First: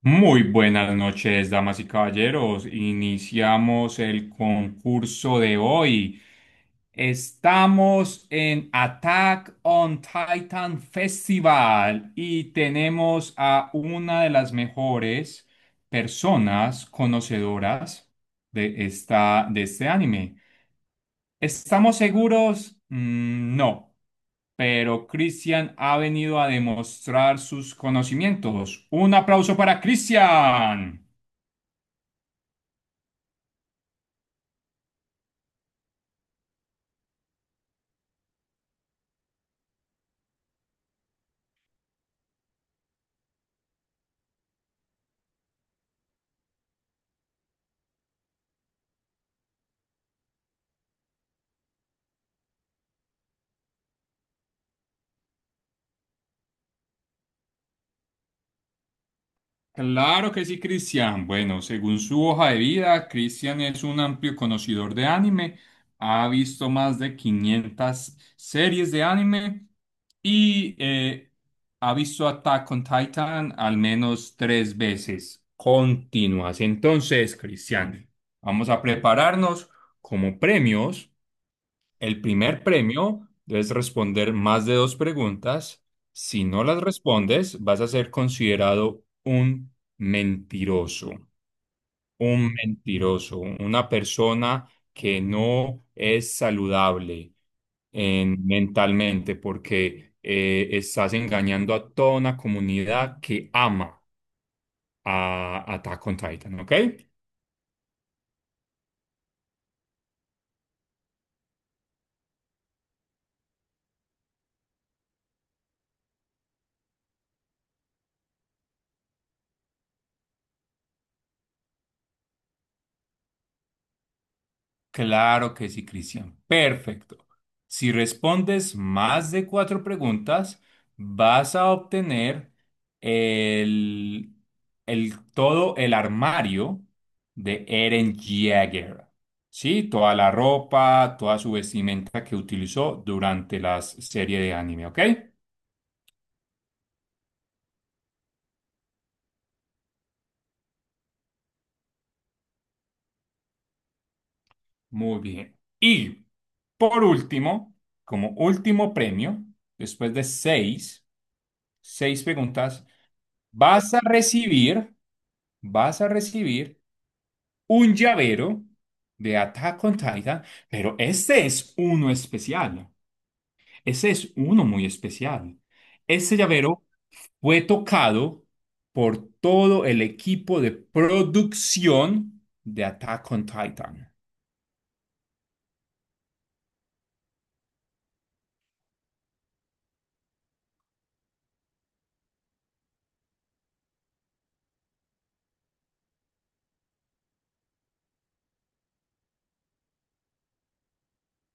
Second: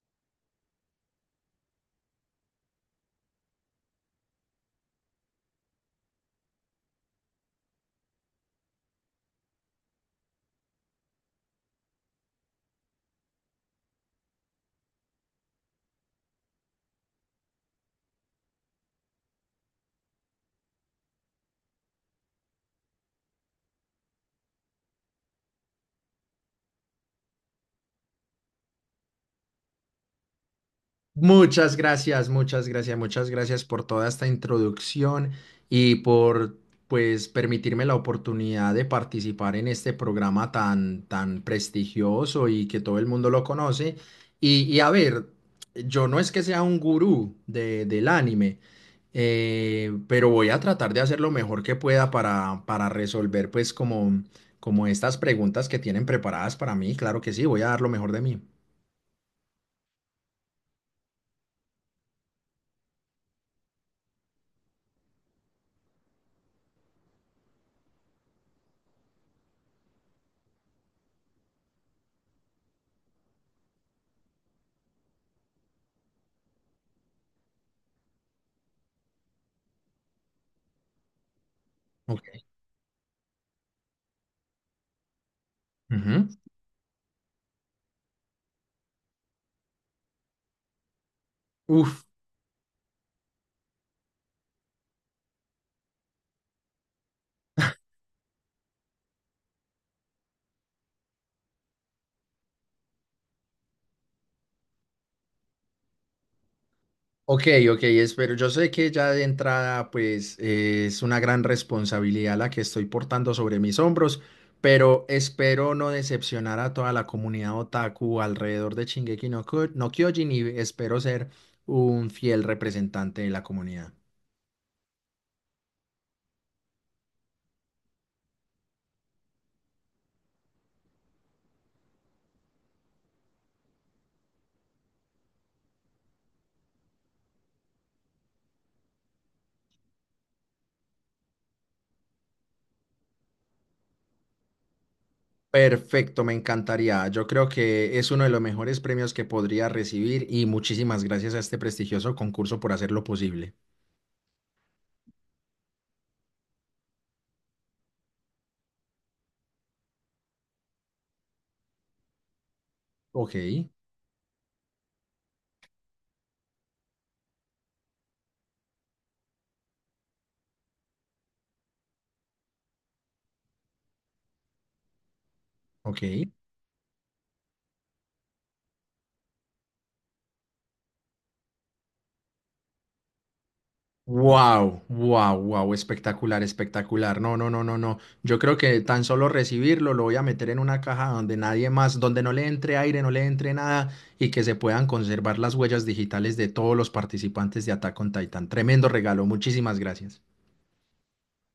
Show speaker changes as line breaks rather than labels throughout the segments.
Muy buenas noches, damas y caballeros. Iniciamos el concurso de hoy. Estamos en Attack on Titan Festival y tenemos a una de las mejores personas conocedoras de este anime. ¿Estamos seguros? No, pero Christian ha venido a demostrar sus conocimientos. Un aplauso para Christian.
Muchas gracias, muchas gracias, muchas gracias por toda esta introducción y por pues permitirme la oportunidad de participar en este programa tan prestigioso y que todo el mundo lo conoce. A ver, yo no es que sea un gurú del anime, pero voy a tratar de hacer lo mejor que pueda para resolver pues como estas preguntas que tienen preparadas para mí. Claro que sí, voy a dar lo mejor de mí.
Claro que sí, Cristian. Bueno, según su hoja de vida, Cristian es un amplio conocedor de anime, ha visto más de 500 series de anime y ha visto Attack on Titan al menos tres veces continuas. Entonces, Cristian, vamos a prepararnos como premios.
Ok.
El primer premio, debes responder más de dos preguntas.
Ujú.
Si no las respondes, vas a ser considerado un mentiroso,
Uf.
una persona que no es saludable mentalmente, porque estás engañando a toda una comunidad que ama a Attack on Titan, ¿ok?
Ok, ok, espero. Yo sé que ya de entrada, pues es una gran responsabilidad la que estoy portando sobre mis hombros, pero espero no decepcionar a toda la comunidad otaku alrededor de Shingeki no, no Kyojin y espero ser un fiel representante de la comunidad.
Claro que sí, Cristian. Perfecto. Si respondes más de cuatro preguntas, vas a obtener el, todo el armario de Eren Jaeger. Sí, toda la ropa, toda su vestimenta que utilizó durante la serie de anime, ¿ok?
Perfecto, me encantaría. Yo creo que es uno de los mejores premios que podría recibir y muchísimas gracias a este prestigioso concurso por hacerlo posible.
Muy bien. Y por último, como último premio, después de seis preguntas,
Ok,
vas a recibir vas a recibir un llavero de Attack on Titan, pero este es uno especial. Ese es uno muy especial.
ok.
Este llavero fue tocado por todo el equipo de producción de Attack on Titan.
Wow, wow, wow, espectacular, espectacular. No, no, no, no, no. Yo creo que tan solo recibirlo lo voy a meter en una caja donde nadie más, donde no le entre aire, no le entre nada y que se puedan conservar las huellas digitales de todos los participantes de Attack on Titan. Tremendo regalo, muchísimas gracias.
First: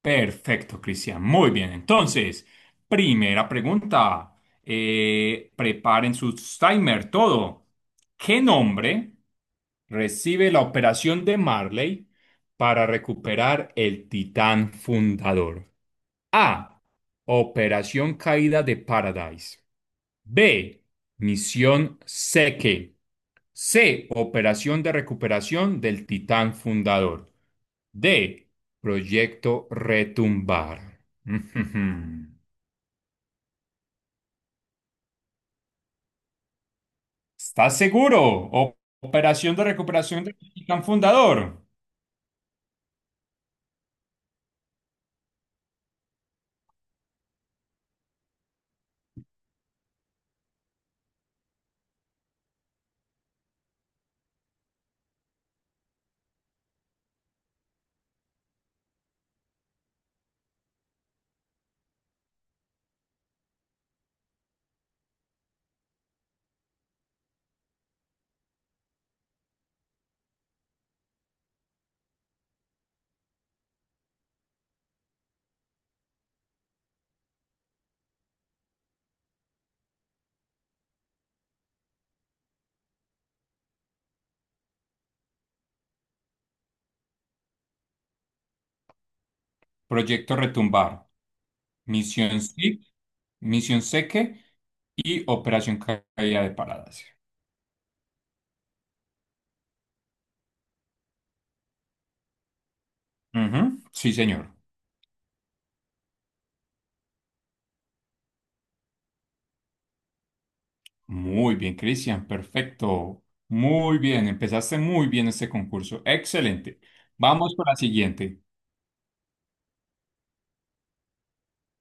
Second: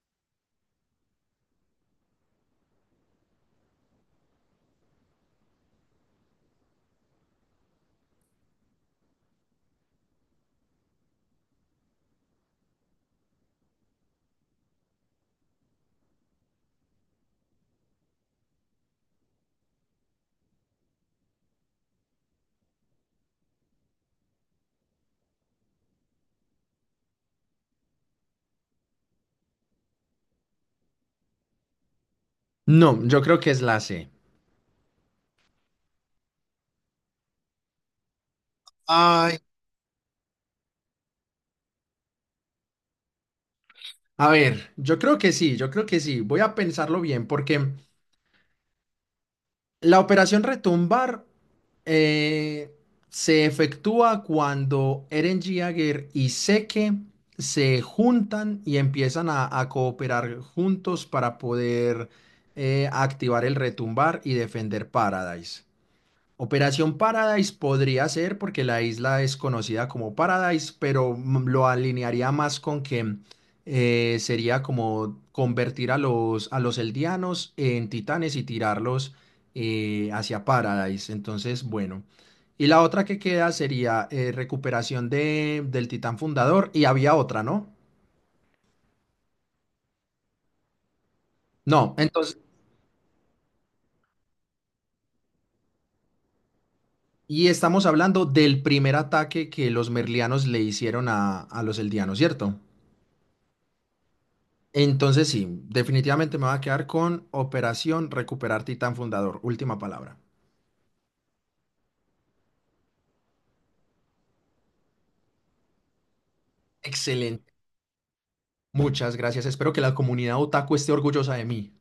Perfecto, Cristian. Muy bien. Entonces, primera pregunta. Preparen sus timer, todo. ¿Qué nombre recibe la operación de Marley para recuperar el Titán fundador? A. Operación Caída de Paradise. B. Misión Seke. C. Operación de recuperación del Titán fundador. D. Proyecto Retumbar.
No, yo creo que es la C.
¿Estás seguro? O- ¿Operación de recuperación del Titán fundador?
A ver, yo creo que sí, yo creo que sí. Voy a pensarlo bien porque la operación retumbar eh, se efectúa cuando Eren Jaeger y Zeke se juntan y empiezan a cooperar juntos para poder activar el retumbar y defender Paradise. Operación Paradise podría ser porque la isla es conocida como Paradise, pero lo alinearía más con que sería como convertir a a los eldianos en titanes y tirarlos hacia Paradise. Entonces, bueno. Y la otra que queda sería recuperación del titán fundador y había otra, ¿no?
Proyecto Retumbar,
No,
Misión
entonces,
SIP, Misión Seque y Operación Caída de Paradas.
y estamos hablando del primer ataque que los merlianos le hicieron a los eldianos, ¿cierto?
Ujú. Sí, señor.
Entonces sí, definitivamente me va a quedar con Operación Recuperar Titán Fundador. Última palabra.
Muy bien, Cristian. Perfecto. Muy bien. Empezaste muy bien este concurso. Excelente.
Excelente.
Vamos con la siguiente.
Muchas gracias. Espero que la comunidad otaku esté orgullosa de mí.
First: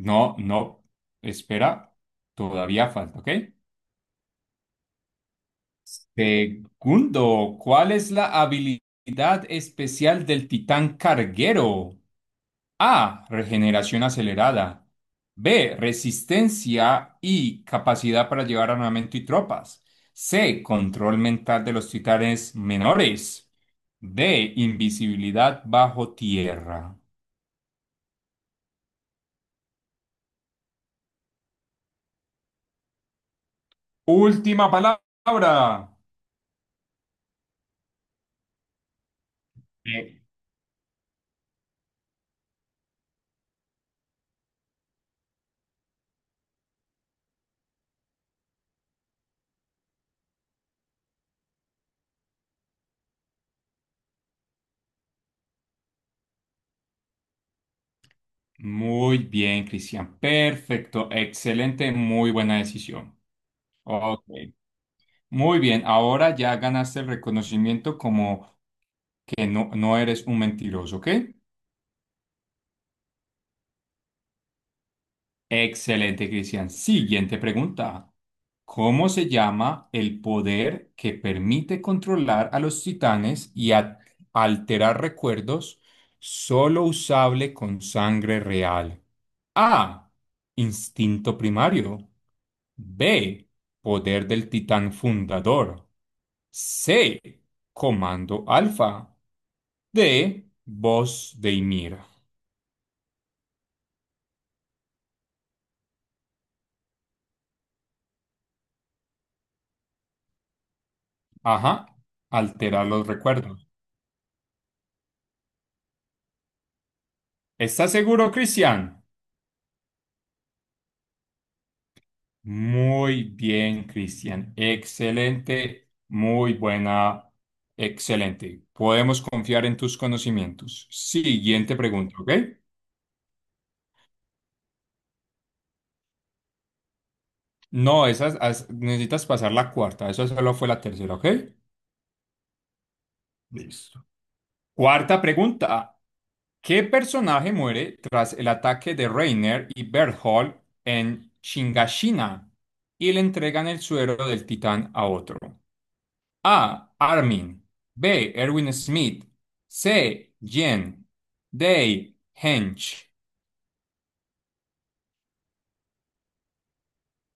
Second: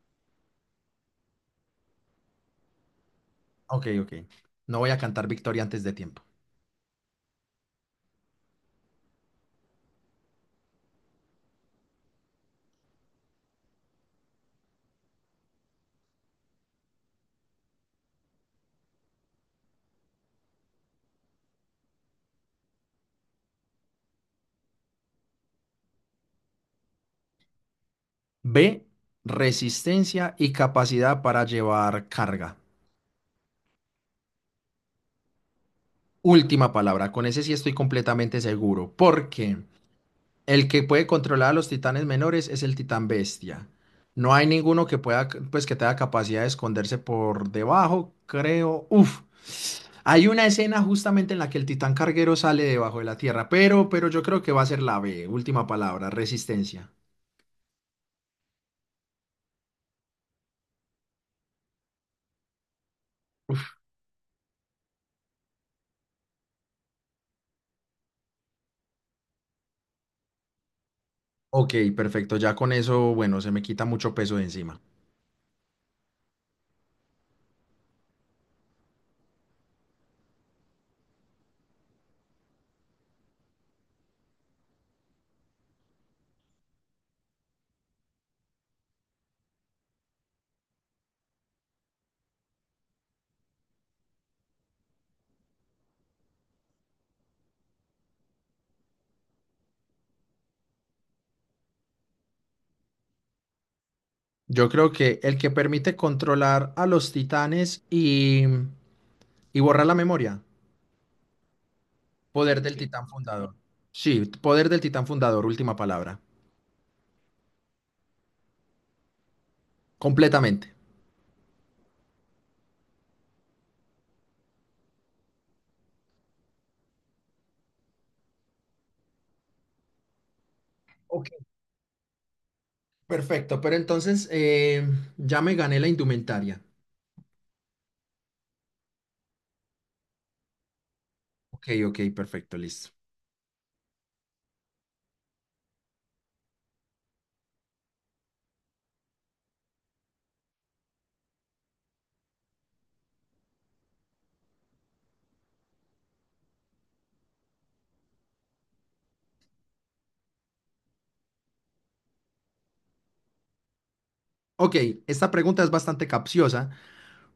No, no. Espera. Todavía falta, ¿ok?
Ok, ok. No voy a cantar victoria antes de tiempo.
Segundo, ¿cuál es la habilidad especial del titán carguero? A. Regeneración acelerada. B. Resistencia y capacidad para llevar armamento y tropas. C. Control mental de los titanes menores. D. Invisibilidad bajo tierra.
B, resistencia y capacidad para llevar carga.
Última palabra.
Última palabra. Con ese sí estoy completamente seguro. ¿Por qué?
Eh,
El que puede controlar a los titanes menores es el titán bestia. No hay ninguno que pueda, pues que tenga capacidad de esconderse por debajo, creo. Uf. Hay una escena justamente en la que el titán carguero sale debajo de la tierra, pero yo creo que va a ser la B, última palabra, resistencia.
Muy bien, Cristian. Perfecto. Excelente. Muy buena decisión. Ok. Muy bien. Ahora ya ganaste el reconocimiento como que no eres un mentiroso, ¿ok?
Ok, perfecto. Ya con eso, bueno, se me quita mucho peso de encima.
Excelente, Cristian. Siguiente pregunta. ¿Cómo se llama el poder que permite controlar a los titanes y alterar recuerdos, solo usable con sangre real? A. Instinto primario. B. Poder del titán fundador. C. Comando alfa. D. Voz de Ymir.
Yo creo que el que permite controlar a los titanes y borrar la memoria.
Ajá.
Poder del
Alterar los
titán fundador.
recuerdos.
Sí, poder del titán fundador, última palabra.
¿Estás seguro, Cristian?
Completamente.
Muy bien, Cristian. Excelente, excelente. Podemos confiar en tus conocimientos.
Ok,
Siguiente pregunta, ¿ok?
perfecto. Pero entonces ya me gané la indumentaria.
No, necesitas pasar la cuarta. Eso solo fue la tercera, ¿ok?
Ok, ok, perfecto, listo.
Listo. Cuarta pregunta. ¿Qué personaje muere tras el ataque de Reiner y Berthold en Chingashina y le entregan el suero del titán a otro? A. Armin. B. Erwin Smith. C. Jen. D. Hench.
Ok, esta pregunta es bastante capciosa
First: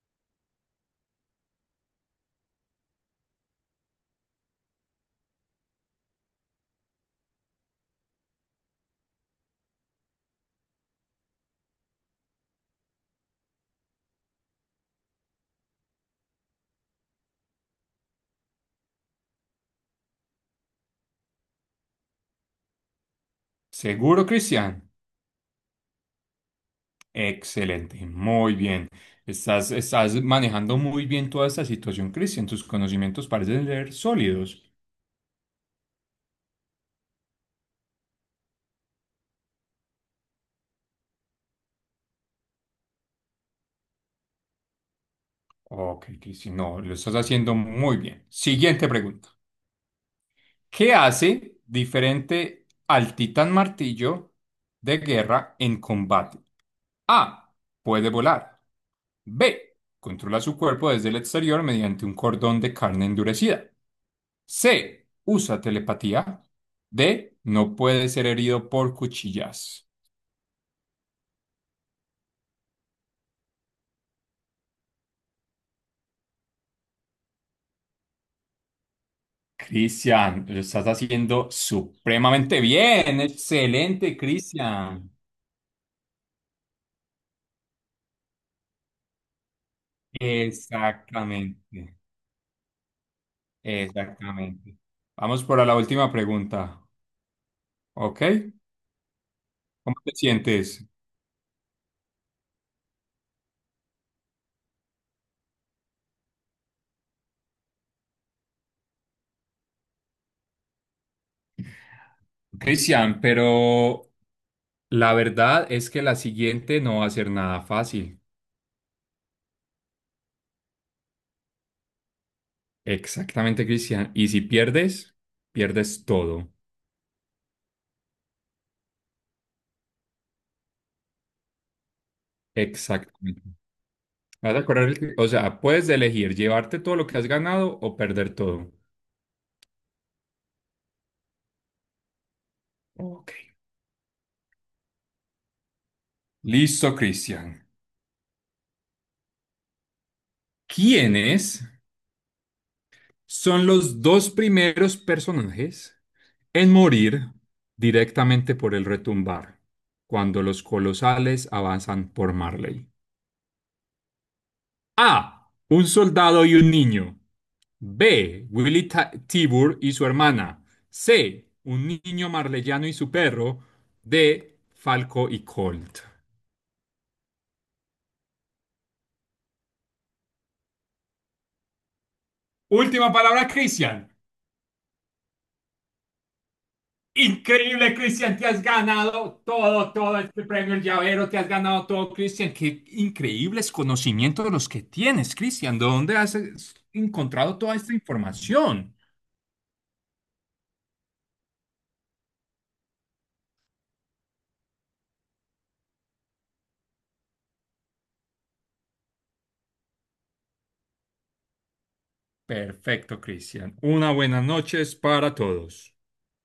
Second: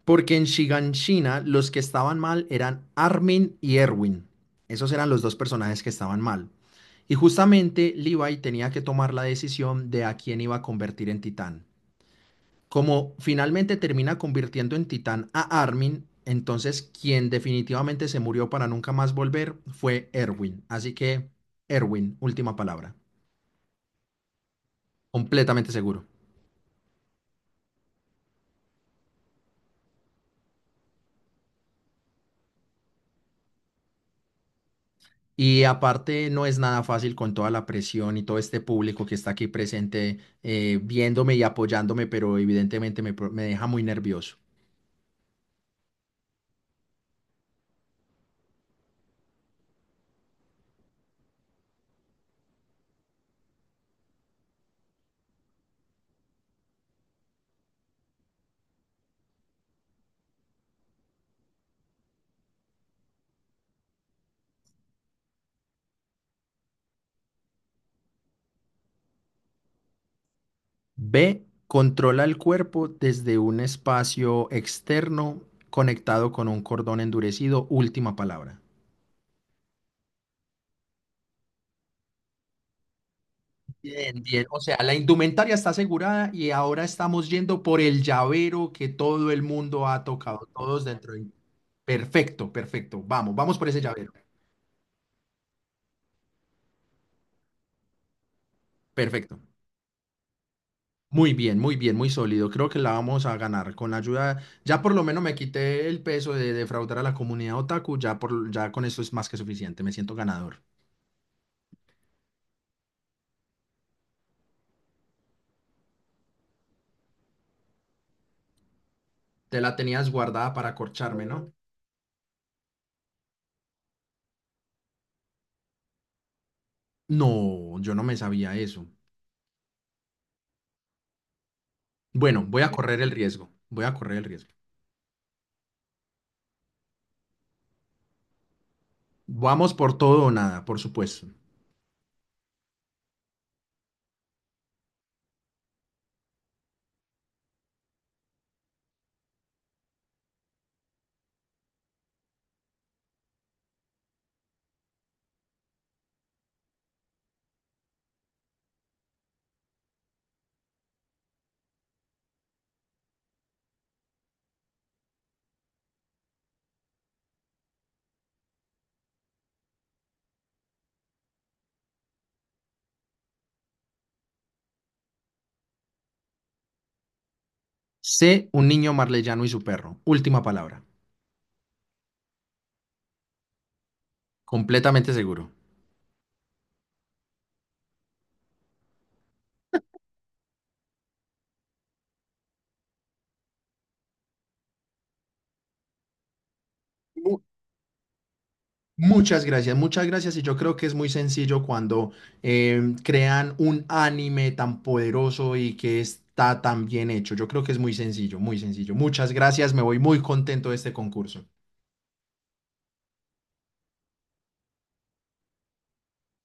porque en Shiganshina los que estaban mal eran Armin y Erwin. Esos eran los dos personajes que estaban mal. Y justamente Levi tenía que tomar la decisión de a quién iba a convertir en titán. Como finalmente termina convirtiendo en titán a Armin, entonces quien definitivamente se murió para nunca más volver fue Erwin. Así que, Erwin, última palabra.
¿Seguro, Cristian?
Completamente seguro.
Excelente, muy bien. Estás manejando muy bien toda esta situación, Cristian. Tus conocimientos parecen ser sólidos.
Y aparte no es nada fácil con toda la presión y todo este público que está aquí presente viéndome y apoyándome, pero evidentemente me deja muy nervioso.
Ok, Cristian, no, lo estás haciendo muy bien. Siguiente pregunta. ¿Qué hace diferente al Titán Martillo de guerra en combate? A. Puede volar. B. Controla su cuerpo desde el exterior mediante un cordón de carne endurecida. C. Usa telepatía. D. No puede ser herido por cuchillas.
B, controla el cuerpo desde un espacio externo conectado con un cordón endurecido. Última palabra.
Cristian, lo estás haciendo supremamente bien. Excelente,
Bien, bien. O sea, la
Cristian.
indumentaria está asegurada y ahora estamos yendo por el llavero que todo el mundo ha tocado, todos dentro. De-
Exactamente,
Perfecto, perfecto. Vamos, vamos por ese llavero.
exactamente. Vamos por la última pregunta. ¿Ok?
Perfecto.
¿Cómo te sientes?
Muy bien, muy bien, muy sólido. Creo que la vamos a ganar con la ayuda. Ya por lo menos me quité el peso de defraudar a la comunidad otaku. Ya, por, ya con eso es más que suficiente. Me siento ganador.
Cristian, pero la verdad es que la siguiente no va a ser nada fácil.
Te la tenías guardada para corcharme, ¿no?
Exactamente, Cristian. Y si pierdes, pierdes todo.
No, yo no me sabía eso. Bueno, voy a correr el riesgo.
Exactamente.
Voy a correr el riesgo.
Vas a correr, o sea, puedes elegir llevarte todo lo que has ganado o perder todo.
Vamos por todo o nada, por supuesto.
Ok. Listo, Cristian. ¿Quiénes son los dos primeros personajes en morir directamente por el retumbar cuando los colosales avanzan por Marley? A. Un soldado y un niño. B. Willy Tibur y su hermana. C. Un niño marleyano y su perro. D. Falco y Colt.
Sé un niño marleyano y su perro. Última palabra.
Última palabra, Cristian.
Completamente seguro.
Increíble, Cristian, te has ganado todo, todo este premio, el llavero, te has ganado todo, Cristian. Qué increíbles conocimientos los que tienes, Cristian. ¿De dónde has
Mu-
encontrado toda esta información?
Muchas gracias, muchas gracias. Y yo creo que es muy sencillo cuando crean un anime tan poderoso y que está tan bien hecho. Yo creo que es muy sencillo, muy sencillo. Muchas gracias, me voy muy contento de este concurso.
Perfecto, Cristian. Una buena noches para todos.